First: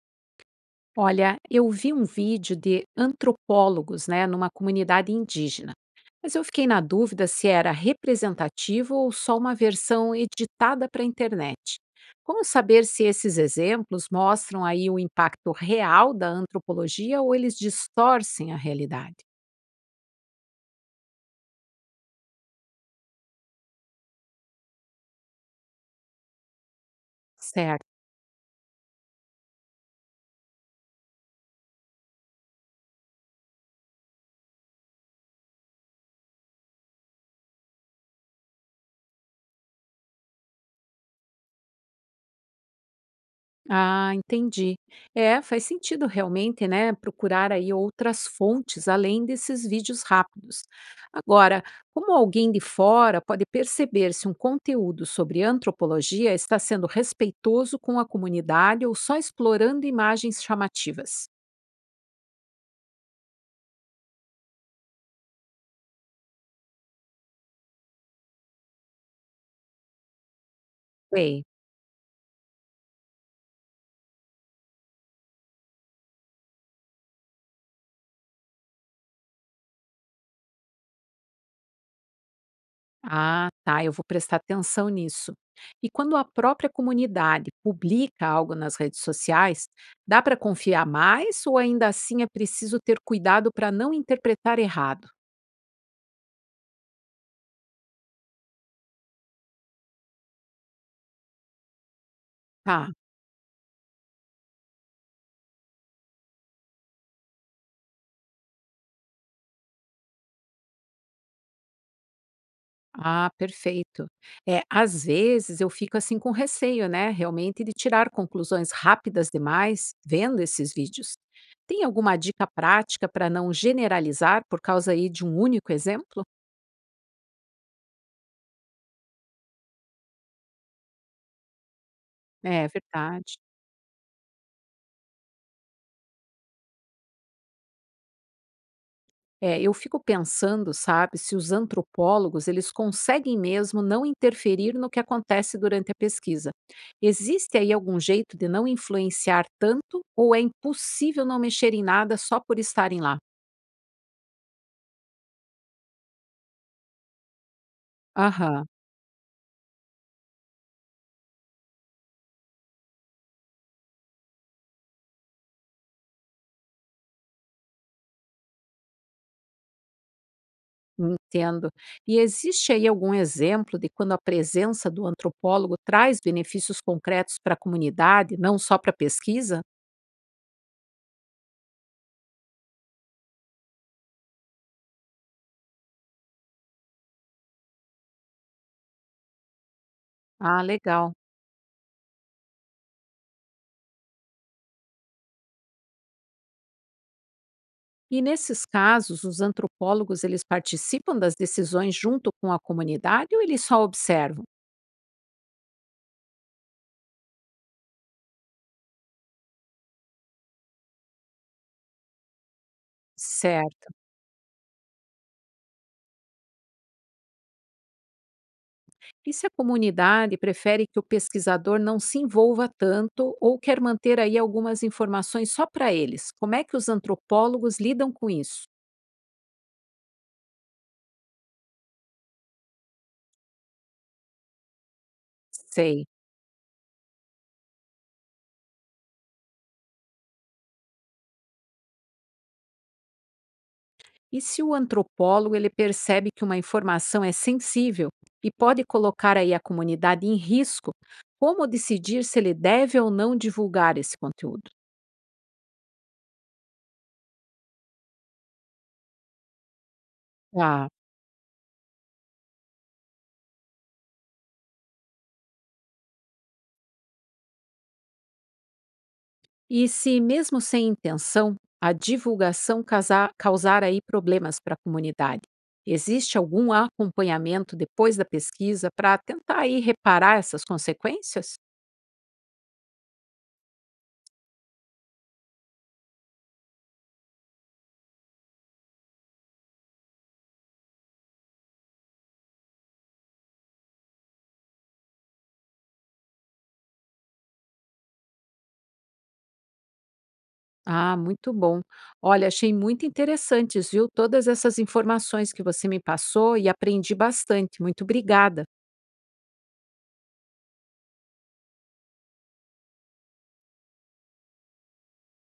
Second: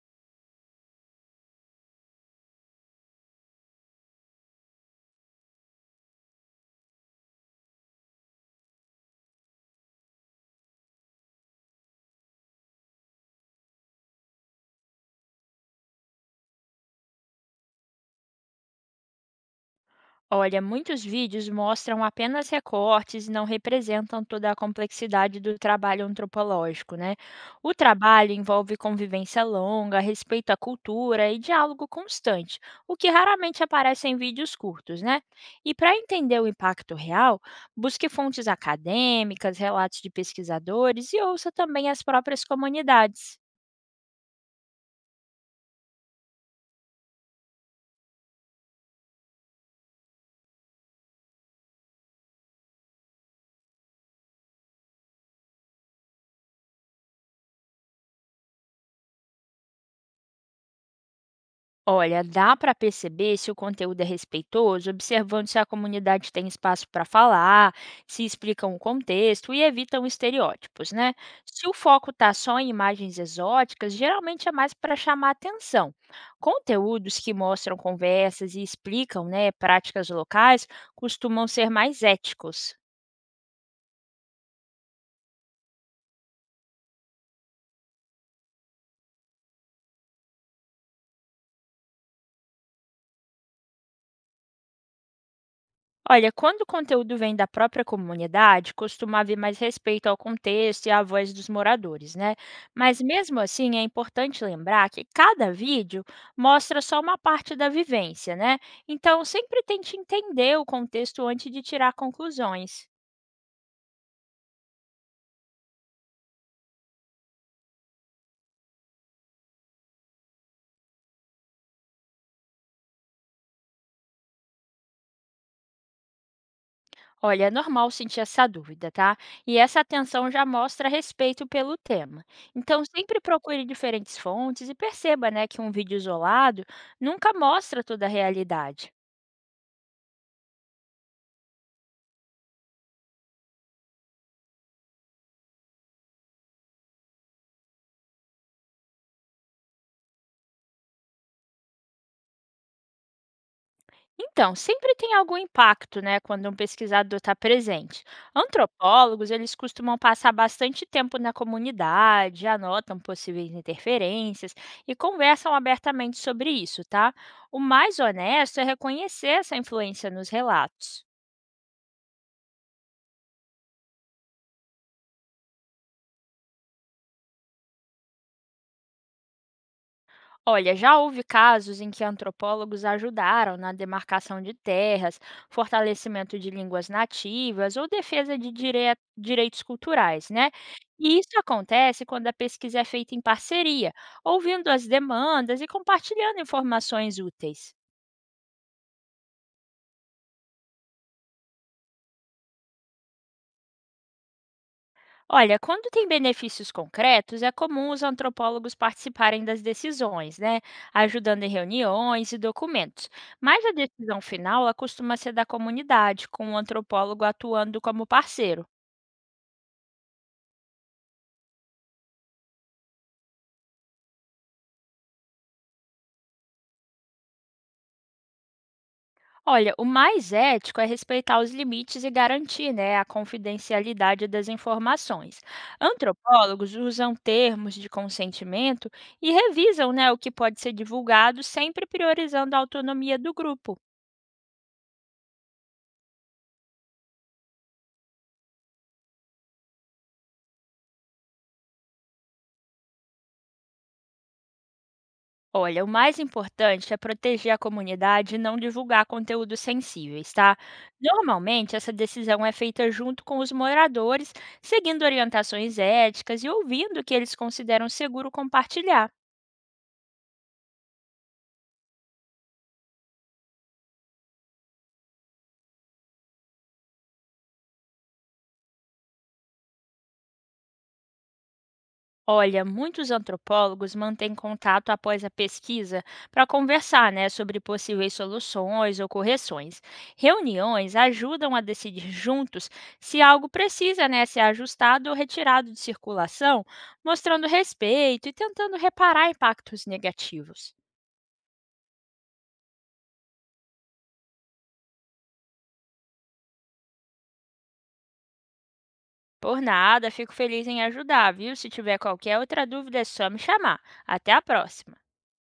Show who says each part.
Speaker 1: Olha, eu vi um vídeo de antropólogos, né, numa comunidade indígena, mas eu fiquei na dúvida se era representativo ou só uma versão editada para a internet. Como saber se esses exemplos mostram aí o impacto real da antropologia ou eles distorcem a realidade?
Speaker 2: Olha, muitos vídeos mostram apenas recortes e não representam toda a complexidade do trabalho antropológico, né? O
Speaker 1: Certo.
Speaker 2: trabalho envolve convivência longa, respeito à cultura e diálogo constante, o que raramente aparece em vídeos curtos, né? E para entender o impacto real, busque fontes acadêmicas, relatos de pesquisadores e ouça também as próprias comunidades.
Speaker 1: Ah, entendi. É, faz sentido realmente, né, procurar aí outras fontes além desses vídeos rápidos. Agora, como alguém de fora pode perceber se um conteúdo sobre antropologia está sendo respeitoso com a comunidade ou só explorando imagens chamativas?
Speaker 2: Olha, dá para perceber se o conteúdo é respeitoso, observando se a comunidade tem espaço para falar, se explicam o contexto e evitam estereótipos, né?
Speaker 1: Sei.
Speaker 2: Se o foco está só em imagens exóticas, geralmente é mais para chamar atenção. Conteúdos que mostram conversas e explicam, né, práticas locais costumam ser mais éticos.
Speaker 1: Ah, tá, eu vou prestar atenção nisso. E quando a própria comunidade publica algo nas redes sociais, dá para confiar mais ou ainda assim é preciso ter cuidado para não interpretar errado?
Speaker 2: Olha, quando o conteúdo vem da própria comunidade, costuma haver mais respeito ao contexto e à voz dos moradores, né?
Speaker 1: Tá.
Speaker 2: Mas mesmo assim, é importante lembrar que cada vídeo mostra só uma parte da vivência, né? Então, sempre tente entender o contexto antes de tirar conclusões.
Speaker 1: Ah, perfeito. É, às vezes eu fico assim com receio, né, realmente de tirar conclusões rápidas demais vendo esses vídeos. Tem alguma dica prática para não generalizar por causa aí de um único exemplo?
Speaker 2: Olha, é normal sentir essa dúvida, tá? E essa atenção já mostra respeito pelo tema.
Speaker 1: É
Speaker 2: Então, sempre
Speaker 1: verdade.
Speaker 2: procure diferentes fontes e perceba, né, que um vídeo isolado nunca mostra toda a realidade.
Speaker 1: É, eu fico pensando, sabe, se os antropólogos eles conseguem mesmo não interferir no que acontece durante a pesquisa. Existe aí algum jeito de não influenciar tanto ou é impossível não mexer em nada só por estarem lá?
Speaker 2: Então, sempre tem algum impacto, né, quando um pesquisador está presente.
Speaker 1: Aham,
Speaker 2: Antropólogos, eles costumam passar bastante tempo na comunidade, anotam possíveis interferências e conversam abertamente sobre isso, tá? O mais honesto é reconhecer essa influência nos relatos.
Speaker 1: entendo. E existe aí algum exemplo de quando a presença do antropólogo traz benefícios concretos para a comunidade, não só para a pesquisa?
Speaker 2: Olha, já houve casos em que antropólogos ajudaram na demarcação de terras, fortalecimento de línguas nativas ou defesa de direitos culturais, né?
Speaker 1: Ah, legal.
Speaker 2: E isso acontece quando a pesquisa é feita em parceria, ouvindo as demandas e compartilhando informações úteis.
Speaker 1: E nesses casos, os antropólogos eles participam das decisões junto com a comunidade ou eles só observam?
Speaker 2: Olha, quando tem benefícios concretos, é comum os antropólogos participarem das decisões, né? Ajudando em reuniões e documentos. Mas a
Speaker 1: Certo.
Speaker 2: decisão final ela costuma ser da comunidade, com o antropólogo atuando como parceiro.
Speaker 1: E se a comunidade prefere que o pesquisador não se envolva tanto ou quer manter aí algumas informações só para eles? Como é que os antropólogos lidam com isso?
Speaker 2: Olha, o mais ético é respeitar os limites e garantir, né, a confidencialidade das informações.
Speaker 1: Sei.
Speaker 2: Antropólogos usam termos de consentimento e revisam, né, o que pode ser divulgado, sempre priorizando a autonomia do grupo.
Speaker 1: E se o antropólogo ele percebe que uma informação é sensível e pode colocar aí a comunidade em risco, como decidir se ele deve ou não divulgar esse conteúdo?
Speaker 2: Olha, o mais importante é proteger a comunidade e não divulgar conteúdos sensíveis, tá?
Speaker 1: Tá.
Speaker 2: Normalmente, essa decisão é feita junto com os moradores, seguindo orientações éticas e ouvindo o que eles consideram seguro compartilhar.
Speaker 1: E se, mesmo sem intenção, a divulgação causar aí problemas para a comunidade, existe algum acompanhamento depois da pesquisa para tentar aí reparar essas consequências?
Speaker 2: Olha, muitos antropólogos mantêm contato após a pesquisa para conversar, né, sobre possíveis soluções ou correções. Reuniões ajudam a decidir juntos se algo precisa, né, ser ajustado ou retirado de circulação, mostrando respeito e tentando reparar impactos negativos.
Speaker 1: Ah, muito bom. Olha, achei muito interessantes, viu? Todas essas informações que você me passou e aprendi bastante. Muito obrigada.
Speaker 2: Por nada, fico feliz em ajudar, viu? Se tiver qualquer outra dúvida, é só me chamar. Até a próxima!